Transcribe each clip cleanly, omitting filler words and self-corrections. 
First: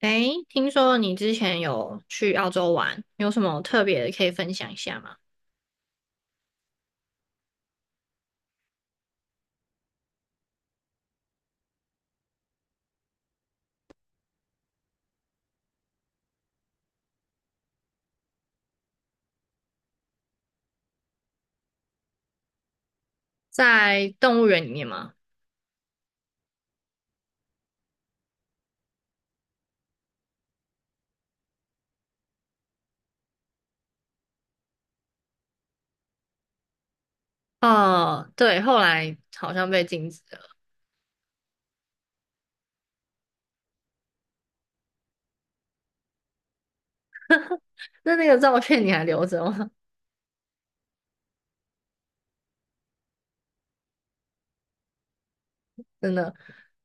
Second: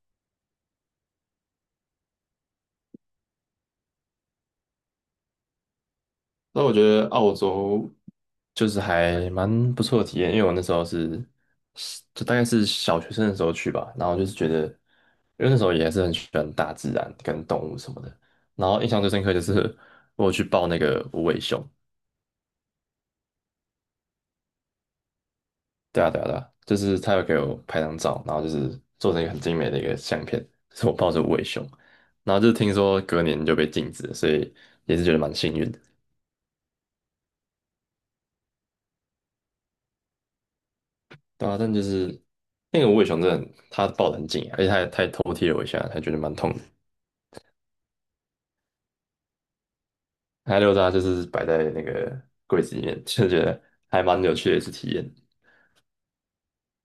诶，听说你之前有去澳洲玩，有什么特别的可以分享一下吗？那我觉得澳洲就是还蛮不错的体验，因为我那时候就大概是小学生的时候去吧。然后就是觉得，因为那时候也是很喜欢大自然跟动物什么的，然后印象最深刻就是我有去抱那个无尾熊。在动物园里面吗？对啊，对啊，对啊，就是他有给我拍张照，然后就是做成一个很精美的一个相片，是我抱着无尾熊。然后就是听说隔年就被禁止了，所以也是觉得蛮幸运的。哦，对，后来好像被禁止了。对啊，但就是那个无尾熊真的，它抱得很紧，啊，而且它也偷踢了我一下，还觉得蛮痛的。那个照片你还留着吗？它溜达就是摆在那个柜子里面，就觉得还蛮有趣的一次体验。真的，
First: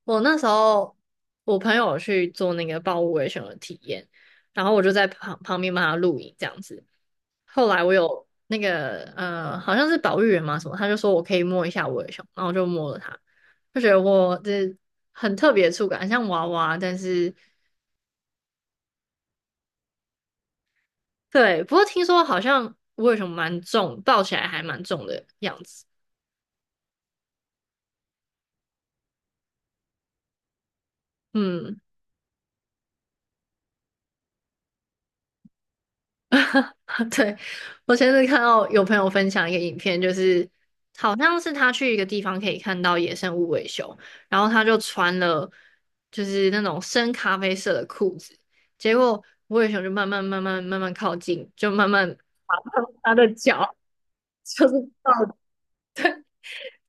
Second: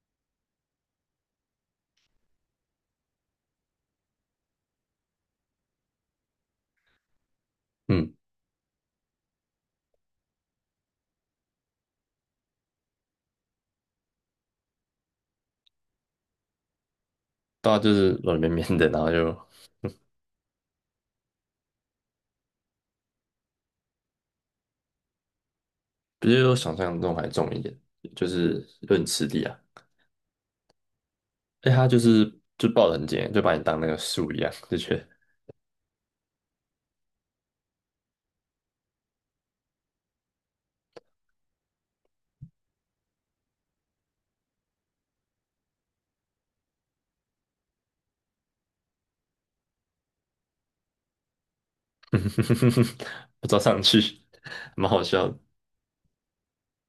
我那时候我朋友去做那个豹无伪熊的体验，然后我就在旁边帮他录影这样子。后来我嗯，有那个好像是保育员嘛什么，他就说我可以摸一下我的熊，然后就摸了它，就觉得我这很特别的触感，很像娃娃，但是对啊，就是软绵绵的，然后就对，不过听说好像无什熊蛮重，抱起来还蛮重的样子，比我想象中还重一点，就是有点吃力啊。哎，嗯。它就是就抱得很紧，就把你当那个树一样，就觉得 对，我前阵看到有朋友分享一个影片，就是好像是他去一个地方可以看到野生无尾熊，然后他就穿了就是那种深咖啡色的裤子，结果无尾熊就慢慢慢慢慢慢靠近，就慢慢 他的不知道脚 上去，就是蛮好到笑的。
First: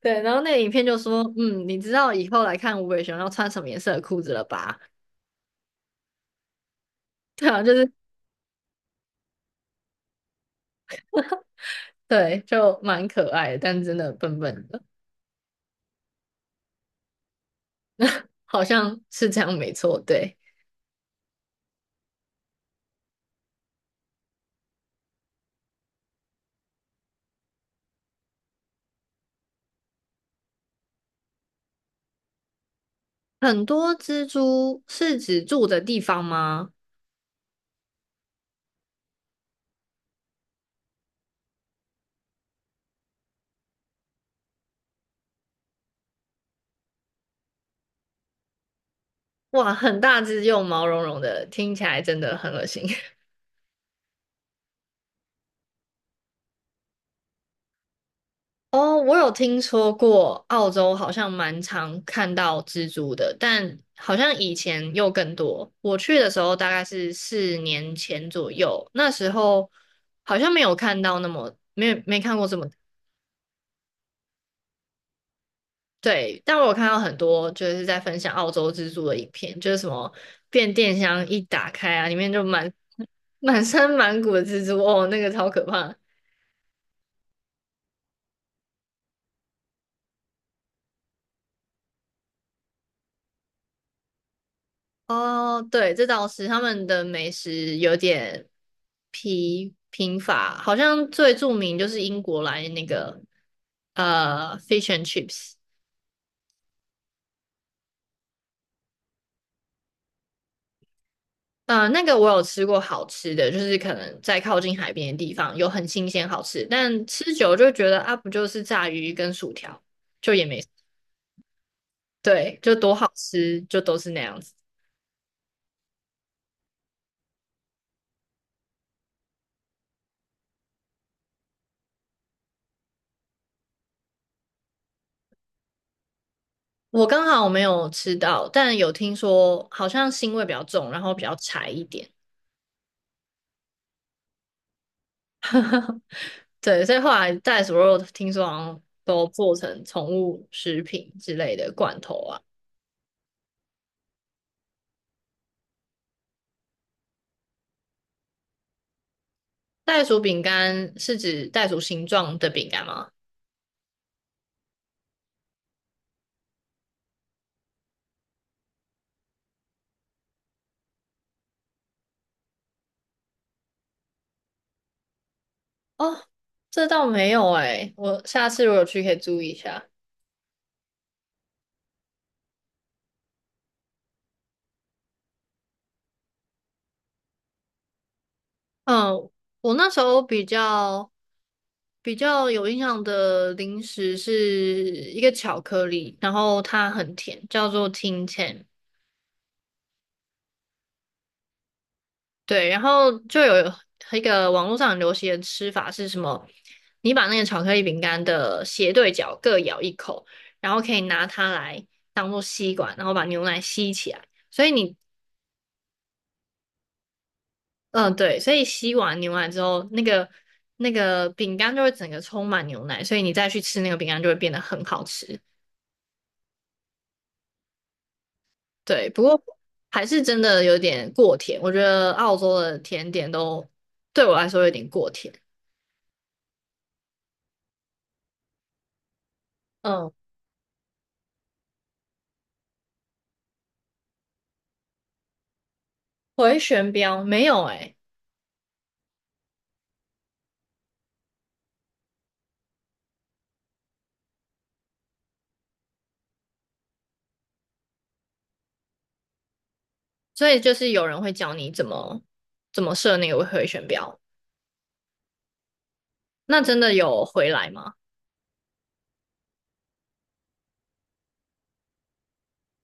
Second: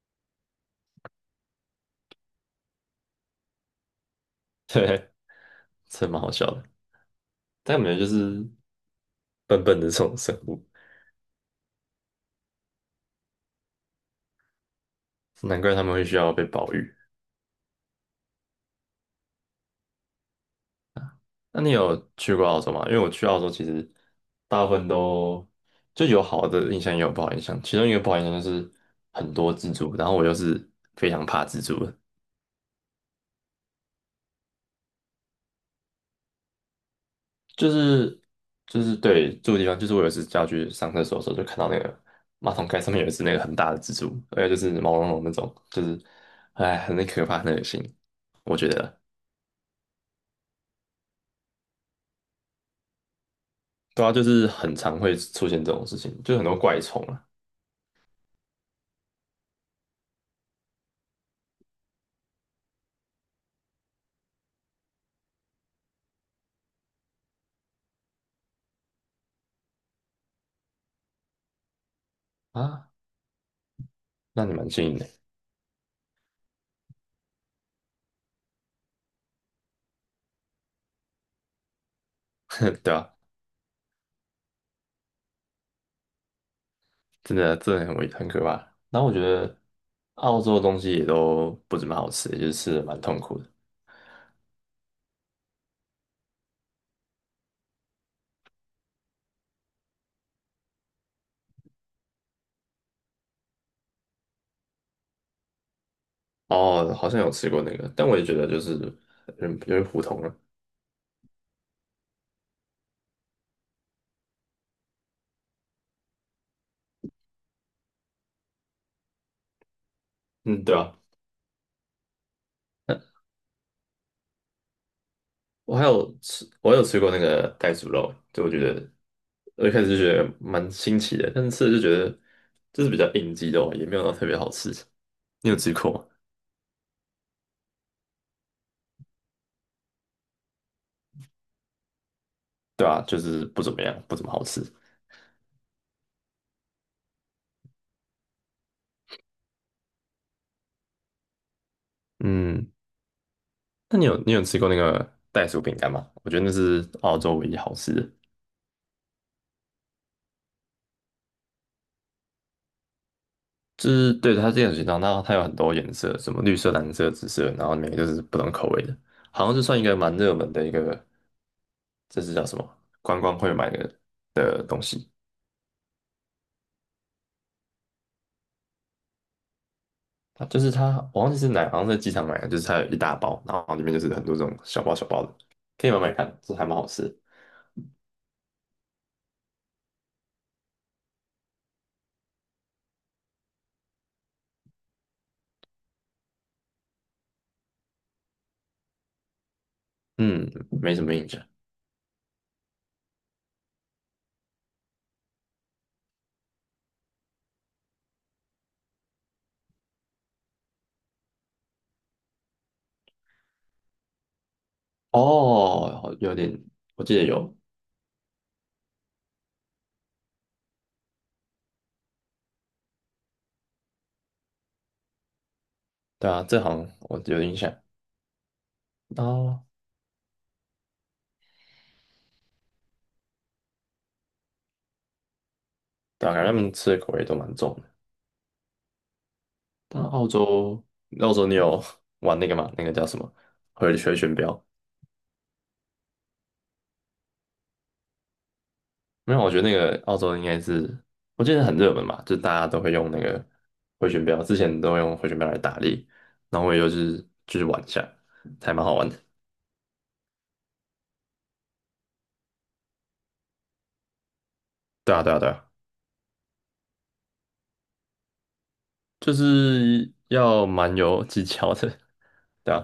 对，然后那个影片就说，嗯，你知道以后来看无尾熊要穿什么颜色的裤子了 吧？对，真的蛮好笑的。对啊，就但感是觉就是笨笨的这种生物，对，就蛮可爱的，但真的笨笨的，难怪他们会需要被保育。好像是这样没错，对。那你有去过澳洲吗？因为我去澳洲其实大部分都就有好的印象，也有不好印象。其中一个不好印象就是很多蜘蛛，然后我又是非常怕蜘蛛的。很多蜘蛛是指住的地方吗？就是就是对住的地方，就是我有一次要去上厕所的时候，就看到那个马桶盖上面有一只那个很大的蜘蛛，而且就是毛茸茸那种，就是哎很可怕，很恶心，我觉得。哇，很大只又毛茸茸的，听起来真的很恶心。对啊，就是很常会出现这种事情，就很多怪虫啊。哦，我有听说过澳洲好像蛮常看到蜘蛛的，但好像以前又更多。我去的时候大概是4年前左右，那时候好像没有看到那么没有没看过这么啊，那你蛮幸运的。对，但我有看到很多就是在分享澳洲蜘蛛的影片，就是什么变电箱一打开啊，里面就满 对吧？满身满谷的蜘蛛，哦，那个超可怕。真的真的很可怕。然后我觉得澳洲的东西也都不怎么好吃，就是吃的蛮痛苦的。哦，对，这倒是他们的美食有点疲贫乏，好像最著名就是英国来那个fish and chips。哦，好像有吃过那个，但我也觉得就是有点普通了。呃，那个我有吃过好吃的，就是可能在靠近海边的地方有很新鲜好吃，但吃久了就会觉得啊，不就是炸鱼跟薯条，就也没，嗯，对啊，对，就多好吃，就都是那样子。我有吃过那个袋鼠肉，就我觉得我一开始就觉得蛮新奇的，但是吃了就觉得就是比较应激肉，也没有到特别好吃。你有吃过吗？我刚好没有吃到，但有听说好像腥味比较重，然后比较柴一点。对啊，就是不怎么样，不怎么好吃。对，所以后来袋鼠肉听说好像都做成宠物食品之类的罐头啊。嗯，那你有吃过那个袋鼠饼干吗？我觉得那是澳洲唯一好吃的。袋鼠饼干是指袋鼠形状的饼干吗？就是对它这样形状，后它有很多颜色，什么绿色、蓝色、紫色，然后每个就是不同口味的，好像是算一个蛮热门的一个。这是叫什么？观光会买的东西。哦，这倒没有诶，我下次如果去可以注意一下。它就是它，我忘记是哪，好像在机场买的，就是它有一大包，然后里面就是很多这种小包小包的，可以买买看，这还蛮好吃的。嗯，我那时候比较有印象的零食是一个巧克力，然后它很甜，叫做 Tin Tan。嗯，没什么印象。对，然后就有一个网络上很流行的吃法是什么？你把那个巧克力饼干的斜对角各咬一口，然后可以拿它来当做吸管，然后把牛奶吸起来。所以你哦，有点，我记得有。嗯，对，所以吸完牛奶之后，那个饼干就会整个充满牛奶，所以你再去吃那个饼干就会变得很好吃。对啊，这好像我有印象。对，不过哦，还是真的有点过甜，我觉得澳洲的甜点都对我来说有点过甜。对啊，感觉他们吃的口味都蛮重的。但嗯，澳洲，澳洲你有玩那个吗？那个叫什么？回旋镖？回旋镖没有诶、没有，我觉得那个澳洲应该是，我记得很热门嘛，就大家都会用那个回旋镖，之前都用回旋镖来打猎，然后我也就是玩一下，还蛮好玩的。所以就是有人会教你怎么设那个回旋镖，对啊，对啊，对啊，那真的有回来吗？就是要蛮有技巧的，对啊。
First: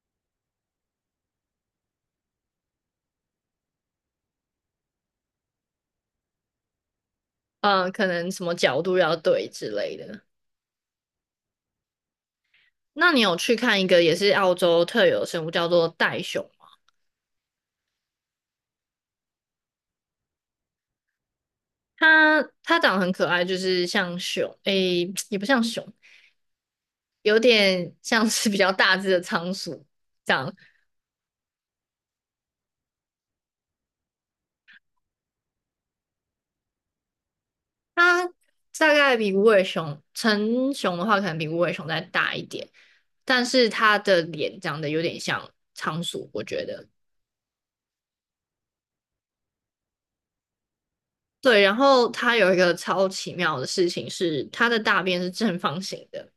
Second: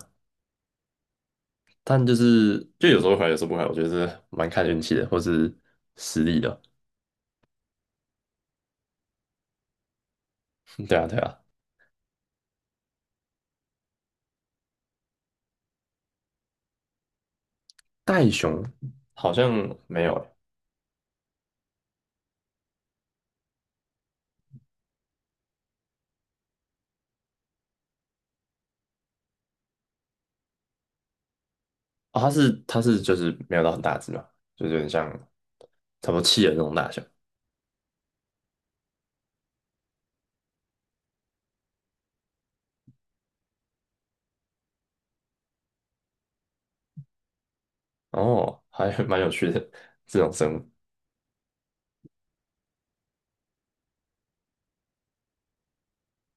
但就是就有时候会，有时候不会，我觉得是蛮看运气的，或是实力的。嗯，可能什么角度要对之类的。对啊，对啊。那你有去看一个也是澳洲特有的生物叫做袋熊？袋熊好像没有欸。它长得很可爱，就是像熊，诶、也不像熊，有点像是比较大只的仓鼠这样。哦，它是就是没有到很大只嘛，就是有点像差不多企鹅那种大小。它大概比无尾熊，成熊的话可能比无尾熊再大一点，但是它的脸长得有点像仓鼠，我觉得。哦，还蛮有趣的这种生物。对，然后它有一个超奇妙的事情是，它的大便是正方形的。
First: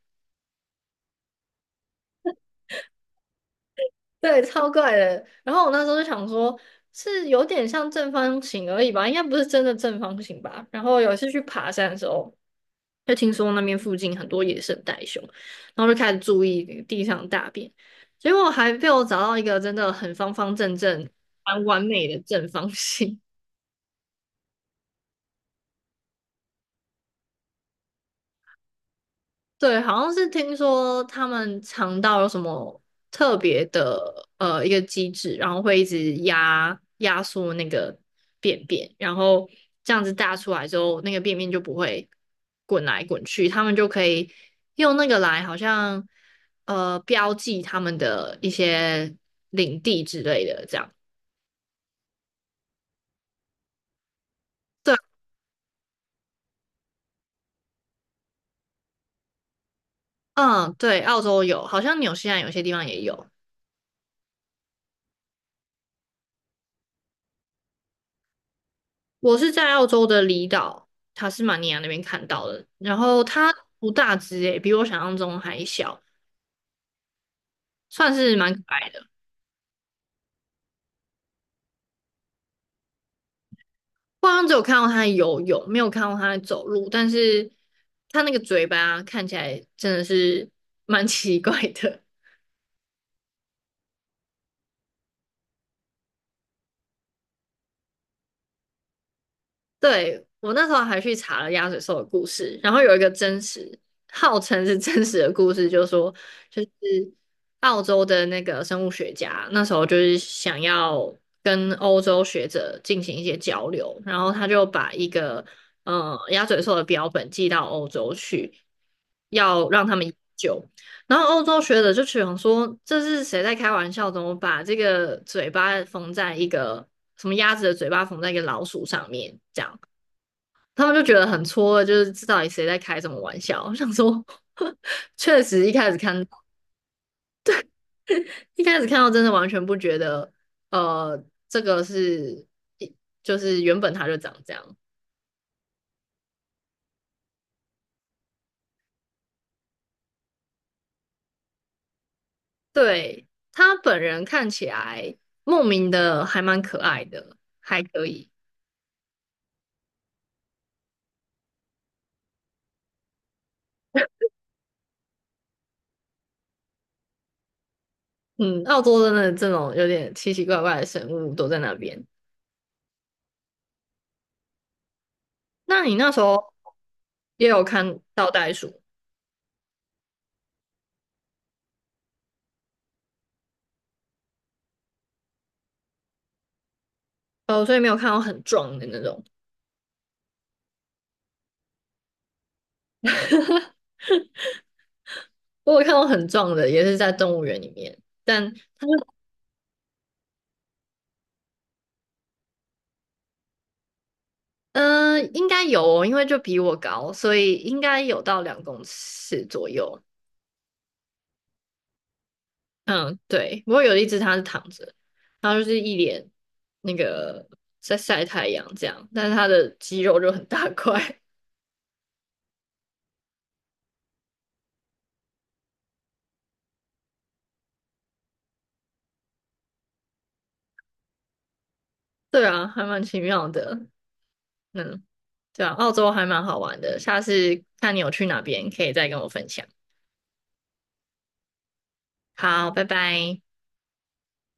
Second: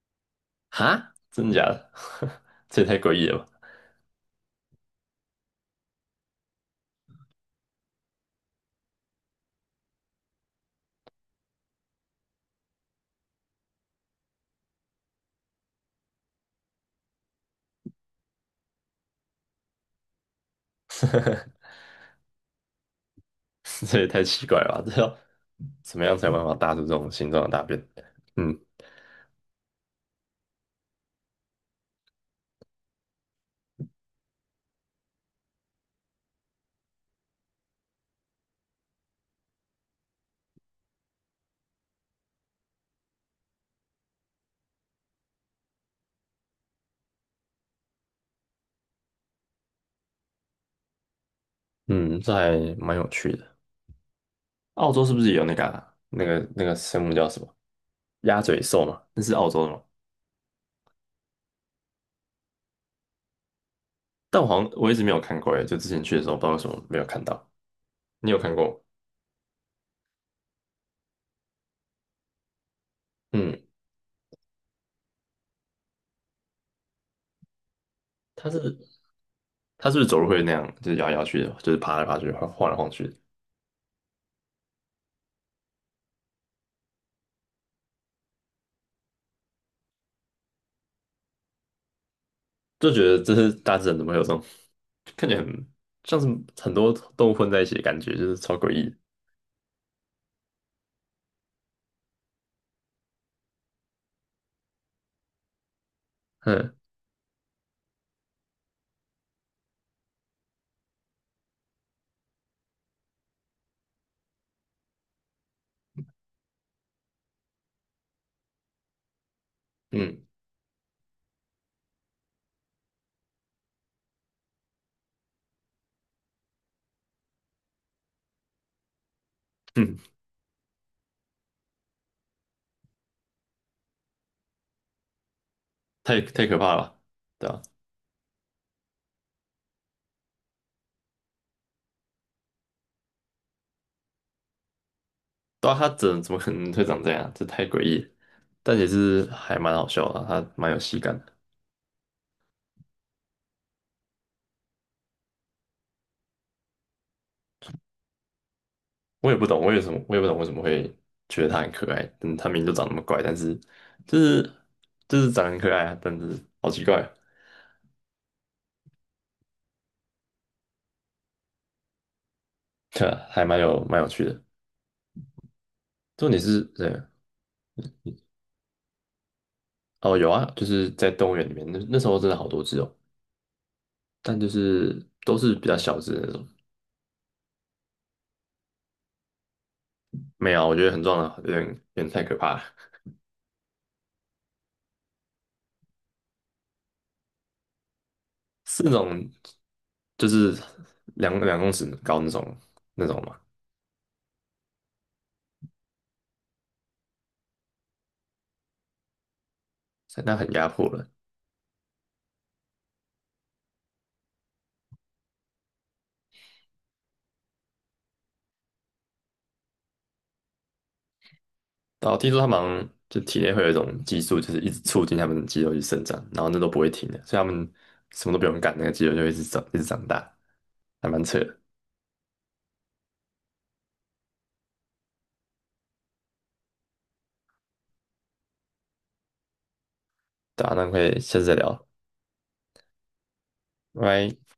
哈，真的假的？这也太诡异了吧！对，超怪的。然后我那时候就想说，是有点像正方形而已吧，应该不是真的正方形吧。然后有一次去爬山的时候，就听说那边附近很多野生袋熊，然后就开始注意地上的大便，结果还被我找到一个真的很方方正正、蛮 完美的正方形。这也太奇怪了吧！这要怎么样才有办法搭出这种形状的大便？嗯。对，好像是听说他们肠道有什么特别的一个机制，然后会一直压缩那个便便，然后这样子大出来之后，那个便便就不会滚来滚去，他们就可以用那个来好像标记他们的一些领地之类的，这样。嗯，这还蛮有趣的。澳对，洲是不是也有那个生物叫什么鸭嘴兽嘛？那是澳洲的吗？嗯，对，澳洲有，好像纽西兰有些地方也有。但我好像一直没有看过耶，就之前去的时候不知道为什么没有看到。你有看过吗？我是在澳洲的离岛塔斯马尼亚那边看到的，然后它嗯，不大只诶，比我想象中还小，算是它蛮可是爱的。他是不是走路会那样，就是摇来摇去的，就是爬来爬去，晃来晃去的。我好像只有看到它游泳，没有看到它走路，但是它那个嘴巴看起来真的是蛮奇怪的。就觉得这是大自然怎么会有这种看起来很像是很多动物混在一起的感觉，就是超诡异的。对，我那时候还去查了鸭嘴兽的故事，然后有一个真实，号称是真实的故事，就是说，就是嗯，澳洲的那个生物学家那时候就是想要跟欧洲学者进行一些交流，然后他就把一个鸭嘴兽的标本寄到欧洲去，要让他们研嗯，究。然后欧洲学者就想说，这是谁在开玩笑？怎么把这个嘴巴缝在一个什么鸭子的嘴巴缝在一个老鼠上面？嗯，他们就觉得很错愕就是这到底谁在开什么玩笑？我想说，确实太可怕了吧。对啊，一开始看到真的完全不觉得，呃，这个是就是原本他就长这样。对啊，它怎么可能会长这样？这太诡异了。但也是还蛮好笑的啊，它蛮有喜感的。对，他本人看起来莫名的还蛮可爱的，还可以。我也不懂为什么会觉得它很可爱。嗯，它明明就长那么怪，但是就是就是长得很可爱啊。但是好奇怪啊，嗯，澳洲真的这种有点奇奇怪怪的生物都在那边。对啊，还蛮有趣的。那你那时重点候是，对，也有看到袋鼠，哦，有啊，就是在动物园里面，那时候真的好多只哦，但就是都是比较小只的那种。哦，所以没有看到很壮的那种。没有啊，我觉得很壮的，有点太可怕了。我有看到很壮的，也是在动物园里面，但是那种就是两公尺高那种嘛，嗯、应该有哦因为就比我高，所以应该有到2公尺左右。那很压迫了。嗯，对。不过有一只它是躺着，它就是一脸那个在晒太阳这样，但是它的肌肉就很大块。然后听说他们好像就体内会有一种激素，就是一直促进他们的肌肉去生长，然后那都不会停的，所以他们什么都不用干，那个肌肉就会一直长一直长大，还蛮扯的。对啊，还蛮奇妙的。嗯，对啊，澳洲还蛮好玩的，下次看你有去哪边，可以再跟我分享。对啊，那可以下次再聊，好，拜拜。拜拜。